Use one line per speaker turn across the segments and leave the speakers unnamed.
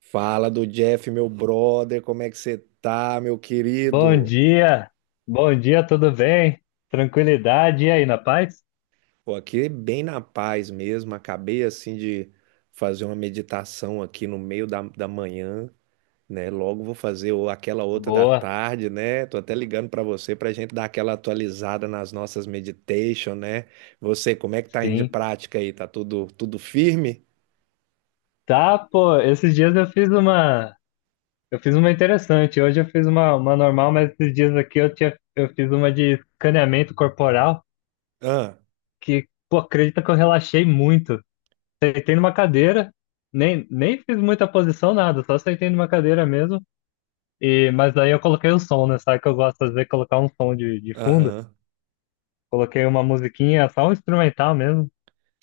Fala do Jeff, meu brother, como é que você tá, meu
Bom
querido?
dia, bom dia, tudo bem? Tranquilidade, e aí, na paz?
Pô, aqui bem na paz mesmo, acabei assim de fazer uma meditação aqui no meio da manhã, né? Logo vou fazer aquela outra da
Boa,
tarde, né? Tô até ligando pra você pra gente dar aquela atualizada nas nossas meditation, né? Você, como é que tá indo de
sim.
prática aí? Tá tudo firme?
Tá, pô, esses dias eu fiz eu fiz uma interessante, hoje eu fiz uma normal, mas esses dias aqui eu fiz uma de escaneamento corporal,
Ah,
que, pô, acredita que eu relaxei muito. Sentei numa cadeira, nem fiz muita posição, nada, só sentei numa cadeira mesmo, e, mas aí eu coloquei o som, né, sabe que eu gosto de fazer, colocar um som de fundo,
aham.
coloquei uma musiquinha, só um instrumental mesmo.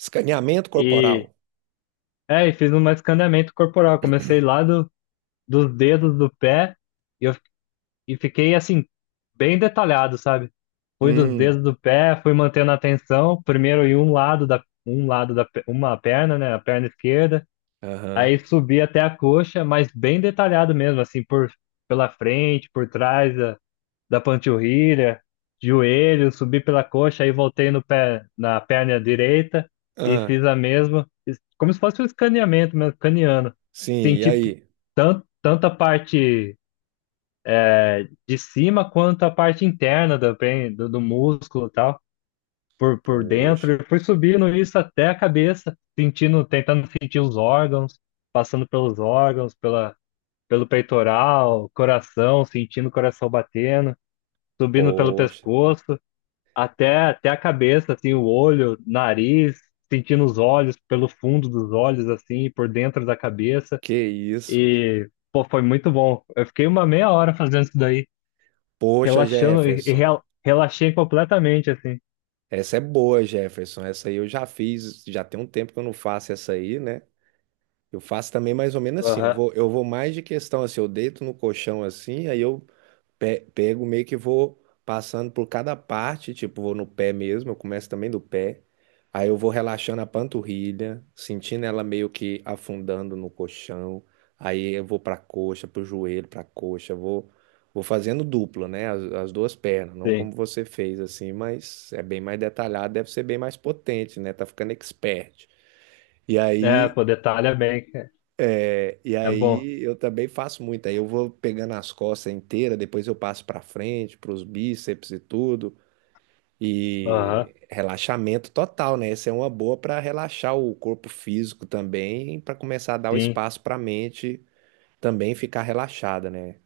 Escaneamento corporal?
E, e fiz um escaneamento corporal. Comecei dos dedos do pé e, eu, e fiquei assim, bem detalhado, sabe? Fui dos dedos
Hum,
do pé, fui mantendo a atenção, primeiro em um um lado uma perna, né? A perna esquerda. Aí
aham.
subi até a coxa, mas bem detalhado mesmo, assim, pela frente, por trás, da panturrilha, joelho, subi pela coxa, aí voltei no pé, na perna direita e
Ah,
fiz a como se fosse um escaneamento mesmo, escaneando.
sim, e
Senti
aí?
tanto a parte de cima quanto a parte interna do músculo e tal, por dentro.
Poxa.
E fui subindo isso até a cabeça, sentindo, tentando sentir os órgãos, passando pelos órgãos, pelo peitoral, coração, sentindo o coração batendo, subindo pelo
Poxa,
pescoço. Até a cabeça, assim, o olho, nariz, sentindo os olhos pelo fundo dos olhos, assim, por dentro da cabeça.
que isso.
E, pô, foi muito bom. Eu fiquei uma meia hora fazendo isso daí,
Poxa,
relaxando e, e
Jefferson.
rel- relaxei completamente, assim.
Essa é boa, Jefferson. Essa aí eu já fiz, já tem um tempo que eu não faço essa aí, né? Eu faço também mais ou menos assim. Eu
Aham,
vou, eu vou mais de questão assim, eu deito no colchão assim, aí eu pego meio que vou passando por cada parte, tipo, vou no pé mesmo, eu começo também do pé. Aí eu vou relaxando a panturrilha, sentindo ela meio que afundando no colchão. Aí eu vou pra coxa, pro joelho, pra coxa, vou fazendo duplo, né? As duas pernas, não
sim.
como você fez assim, mas é bem mais detalhado, deve ser bem mais potente, né? Tá ficando expert. E
É,
aí
pô, detalha bem, é,
é. E
é bom.
aí eu também faço muito. Aí eu vou pegando as costas inteiras, depois eu passo pra frente, pros bíceps e tudo.
Aham,
E relaxamento total, né? Essa é uma boa pra relaxar o corpo físico também, pra começar a dar o
sim.
espaço pra mente também ficar relaxada, né?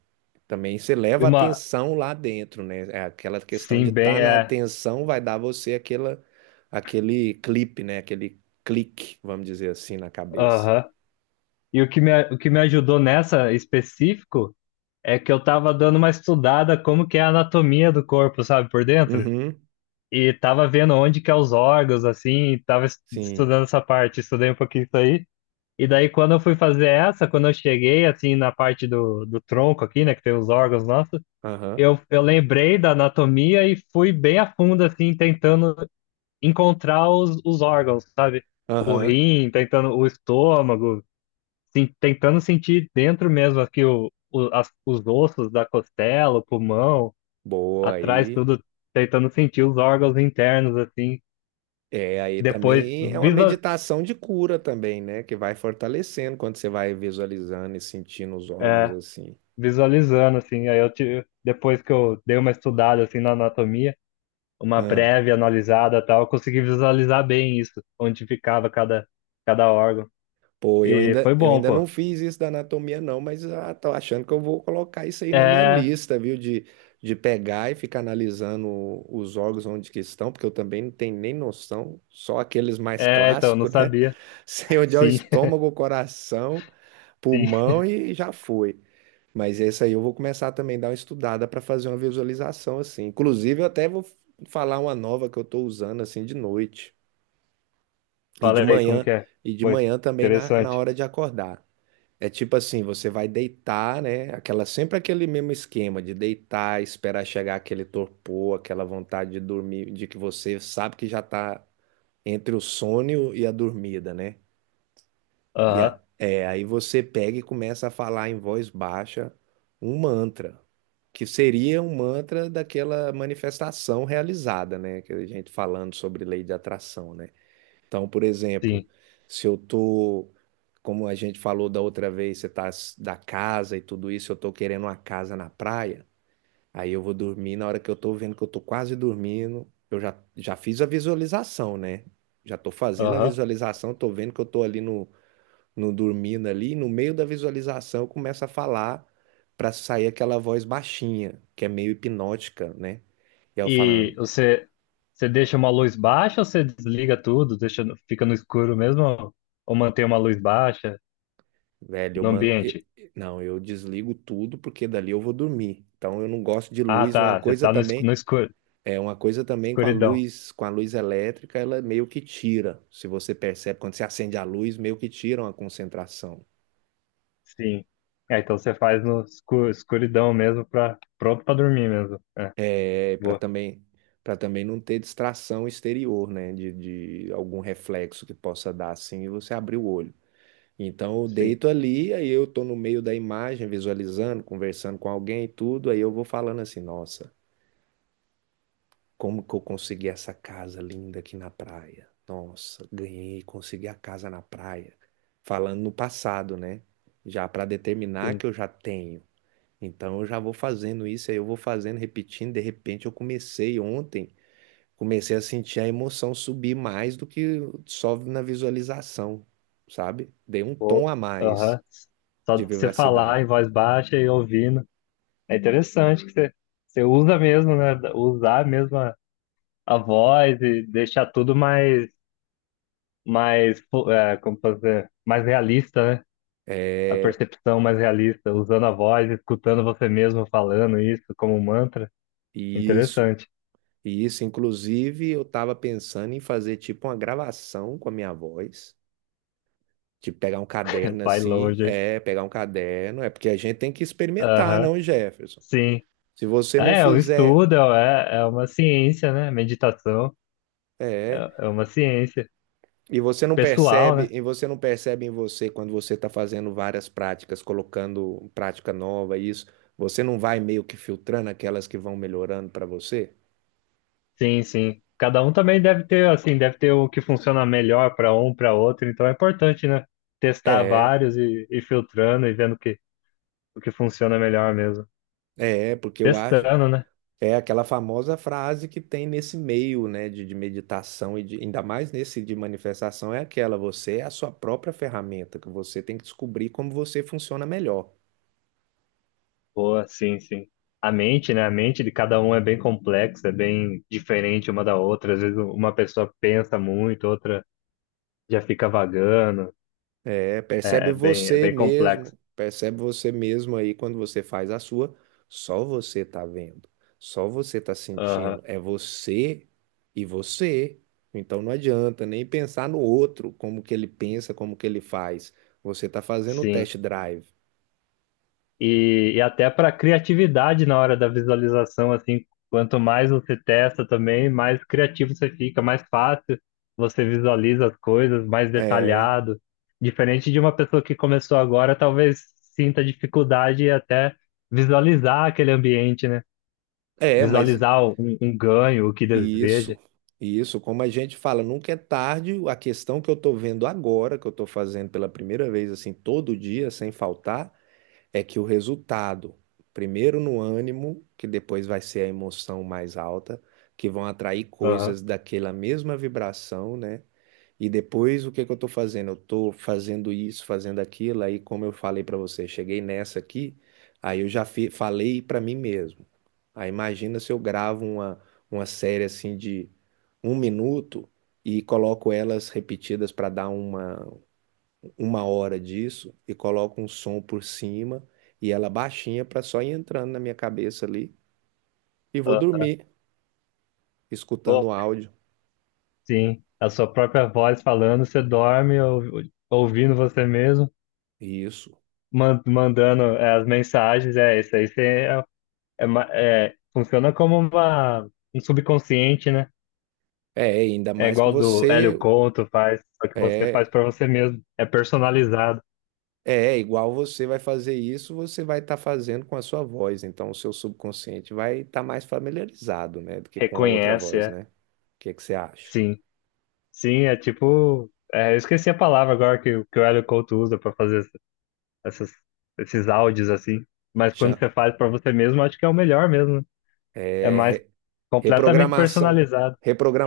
Também você
E
leva a
uma,
atenção lá dentro, né? É aquela questão de
sim, bem,
estar na
é,
atenção vai dar você aquela, aquele clipe, né? Aquele clique, vamos dizer assim, na cabeça.
aham. E o que me ajudou nessa específico é que eu tava dando uma estudada como que é a anatomia do corpo, sabe, por dentro.
Uhum,
E tava vendo onde que é os órgãos, assim, e tava
sim.
estudando essa parte, estudei um pouquinho isso aí. E daí, quando eu fui fazer essa, quando eu cheguei, assim, na parte do tronco aqui, né, que tem os órgãos nossos,
Aham.
eu lembrei da anatomia e fui bem a fundo, assim, tentando encontrar os órgãos, sabe? O
Aham,
rim, tentando o estômago, sim, tentando sentir dentro mesmo aqui os ossos da costela, o pulmão,
boa
atrás
aí.
tudo, tentando sentir os órgãos internos, assim
É, aí
depois
também é uma
visa,
meditação de cura também, né? Que vai fortalecendo quando você vai visualizando e sentindo os órgãos
é,
assim.
visualizando assim, aí eu tive, depois que eu dei uma estudada assim na anatomia, uma
Ah,
breve analisada, tal, eu consegui visualizar bem isso, onde ficava cada órgão.
pô, eu
E
ainda,
foi
eu
bom,
ainda
pô.
não fiz isso da anatomia não, mas ah, tô achando que eu vou colocar isso aí na minha
É,
lista, viu? De pegar e ficar analisando os órgãos onde que estão, porque eu também não tenho nem noção, só aqueles mais
então não
clássicos, né?
sabia.
Sei onde é o
Sim,
estômago, o coração,
sim.
pulmão e já foi. Mas esse aí eu vou começar também a dar uma estudada para fazer uma visualização assim. Inclusive, eu até vou falar uma nova que eu estou usando assim de noite e de
Fala aí como que
manhã
é.
e de
Foi
manhã também na
interessante.
hora de acordar. É tipo assim, você vai deitar, né? Aquela sempre aquele mesmo esquema de deitar, esperar chegar aquele torpor, aquela vontade de dormir, de que você sabe que já está entre o sono e a dormida, né?
Aham,
Aí você pega e começa a falar em voz baixa um mantra, que seria um mantra daquela manifestação realizada, né? Que a gente falando sobre lei de atração, né? Então, por exemplo,
sim.
se eu tô, como a gente falou da outra vez, da casa e tudo isso, eu tô querendo uma casa na praia, aí eu vou dormir, na hora que eu tô vendo que eu tô quase dormindo, eu já fiz a visualização, né? Já tô fazendo a
Aham.
visualização, tô vendo que eu tô ali no dormindo ali, no meio da visualização começa a falar para sair aquela voz baixinha, que é meio hipnótica, né? E aí eu
E
falando,
você você deixa uma luz baixa ou você desliga tudo, deixa fica no escuro mesmo ou mantém uma luz baixa
velho, eu,
no
man... eu-
ambiente?
não, eu desligo tudo porque dali eu vou dormir. Então eu não gosto de
Ah,
luz, uma
tá. Você
coisa
tá no
também,
escuro,
é uma coisa também
escuridão.
com a luz elétrica, ela meio que tira. Se você percebe quando você acende a luz, meio que tira uma concentração.
Sim. É, então você faz no escuridão mesmo, pra, pronto pra dormir mesmo. É,
É para
boa.
também Para também não ter distração exterior, né? De algum reflexo que possa dar assim e você abrir o olho. Então eu
Sim,
deito ali, aí eu tô no meio da imagem, visualizando, conversando com alguém e tudo, aí eu vou falando assim, nossa, como que eu consegui essa casa linda aqui na praia? Nossa, ganhei, consegui a casa na praia. Falando no passado, né? Já para determinar
sim.
que eu já tenho. Então eu já vou fazendo isso, aí eu vou fazendo, repetindo, de repente eu comecei ontem, comecei a sentir a emoção subir mais do que só na visualização, sabe? Dei um
Boa.
tom a mais
Aham. Só
de
de você falar
vivacidade.
em voz baixa e ouvindo. É interessante que você, você usa mesmo, né? Usar mesmo a voz e deixar tudo mais, mais, fo- é, como fazer, mais realista, né? A
É
percepção mais realista, usando a voz, escutando você mesmo falando isso como um mantra.
isso.
Interessante.
E isso, inclusive, eu estava pensando em fazer tipo uma gravação com a minha voz. Tipo,
Vai longe.
pegar um caderno, é porque a gente tem que experimentar,
Aham,
não, Jefferson?
sim.
Se você não
É, o
fizer,
estudo é, é é uma ciência, né? Meditação
é,
é, é uma ciência
e
pessoal, né?
você não percebe em você quando você está fazendo várias práticas, colocando prática nova, isso, você não vai meio que filtrando aquelas que vão melhorando para você?
Sim, sim. Cada um também deve ter, assim, deve ter o que funciona melhor para um, para outro. Então é importante, né? Testar
É,
vários e filtrando e vendo o que funciona melhor mesmo.
porque eu acho.
Testando, né?
É aquela famosa frase que tem nesse meio, né, de meditação ainda mais nesse de manifestação, é aquela, você é a sua própria ferramenta, que você tem que descobrir como você funciona melhor.
Boa, sim, sim. A mente, né? A mente de cada um é bem complexa, é bem diferente uma da outra. Às vezes uma pessoa pensa muito, outra já fica vagando.
É,
É, é bem complexo.
percebe você mesmo aí quando você faz a sua, só você tá vendo, só você tá
Aham,
sentindo, é você e você. Então não adianta nem pensar no outro, como que ele pensa, como que ele faz. Você tá fazendo o
sim.
test drive.
E até para criatividade na hora da visualização, assim, quanto mais você testa também, mais criativo você fica, mais fácil você visualiza as coisas, mais
É.
detalhado. Diferente de uma pessoa que começou agora, talvez sinta dificuldade até visualizar aquele ambiente, né?
É, mas
Visualizar um ganho, o que deseja.
isso, isso, como a gente fala, nunca é tarde. A questão que eu estou vendo agora, que eu estou fazendo pela primeira vez, assim, todo dia, sem faltar, é que o resultado, primeiro no ânimo, que depois vai ser a emoção mais alta, que vão atrair
Aham,
coisas daquela mesma vibração, né? E depois o que que eu estou fazendo? Eu estou fazendo isso, fazendo aquilo, aí como eu falei para você, cheguei nessa aqui, aí eu já falei para mim mesmo. Aí imagina se eu gravo uma série assim de um minuto e coloco elas repetidas para dar uma hora disso e coloco um som por cima e ela baixinha para só ir entrando na minha cabeça ali e vou
aham.
dormir
Bom,
escutando o áudio.
sim, a sua própria voz falando, você dorme ou- ouvindo você mesmo.
Isso.
Man- mandando é, as mensagens, é isso aí. Você é, é, ma- é, funciona como uma, um subconsciente, né?
É, ainda
É
mais que
igual do Hélio
você
Couto faz, só que você faz
é
para você mesmo. É personalizado,
é igual, você vai fazer isso, você vai estar fazendo com a sua voz, então o seu subconsciente vai estar mais familiarizado, né, do que com a outra
reconhece,
voz,
é.
né? O que que você acha?
Sim, sim, é tipo. É, eu esqueci a palavra agora que o Hélio Couto usa para fazer essas, esses áudios assim. Mas quando
Cha-
você faz para você mesmo, acho que é o melhor mesmo. Né? É
é,
mais
re-
completamente
reprogramação,
personalizado.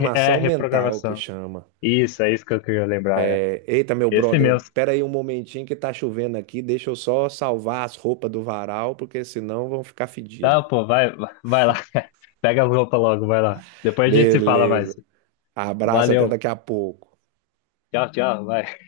Re- É
mental que
reprogramação.
chama.
Isso, é isso que eu queria lembrar. É.
É, eita, meu
Esse
brother,
mesmo.
pera aí um momentinho que tá chovendo aqui, deixa eu só salvar as roupas do varal, porque senão vão ficar fedidas.
Tá, pô, vai, vai lá. Pega a roupa logo, vai lá. Depois a gente se fala
Beleza.
mais.
Abraço, até
Valeu.
daqui a pouco.
Tchau, tchau, vai.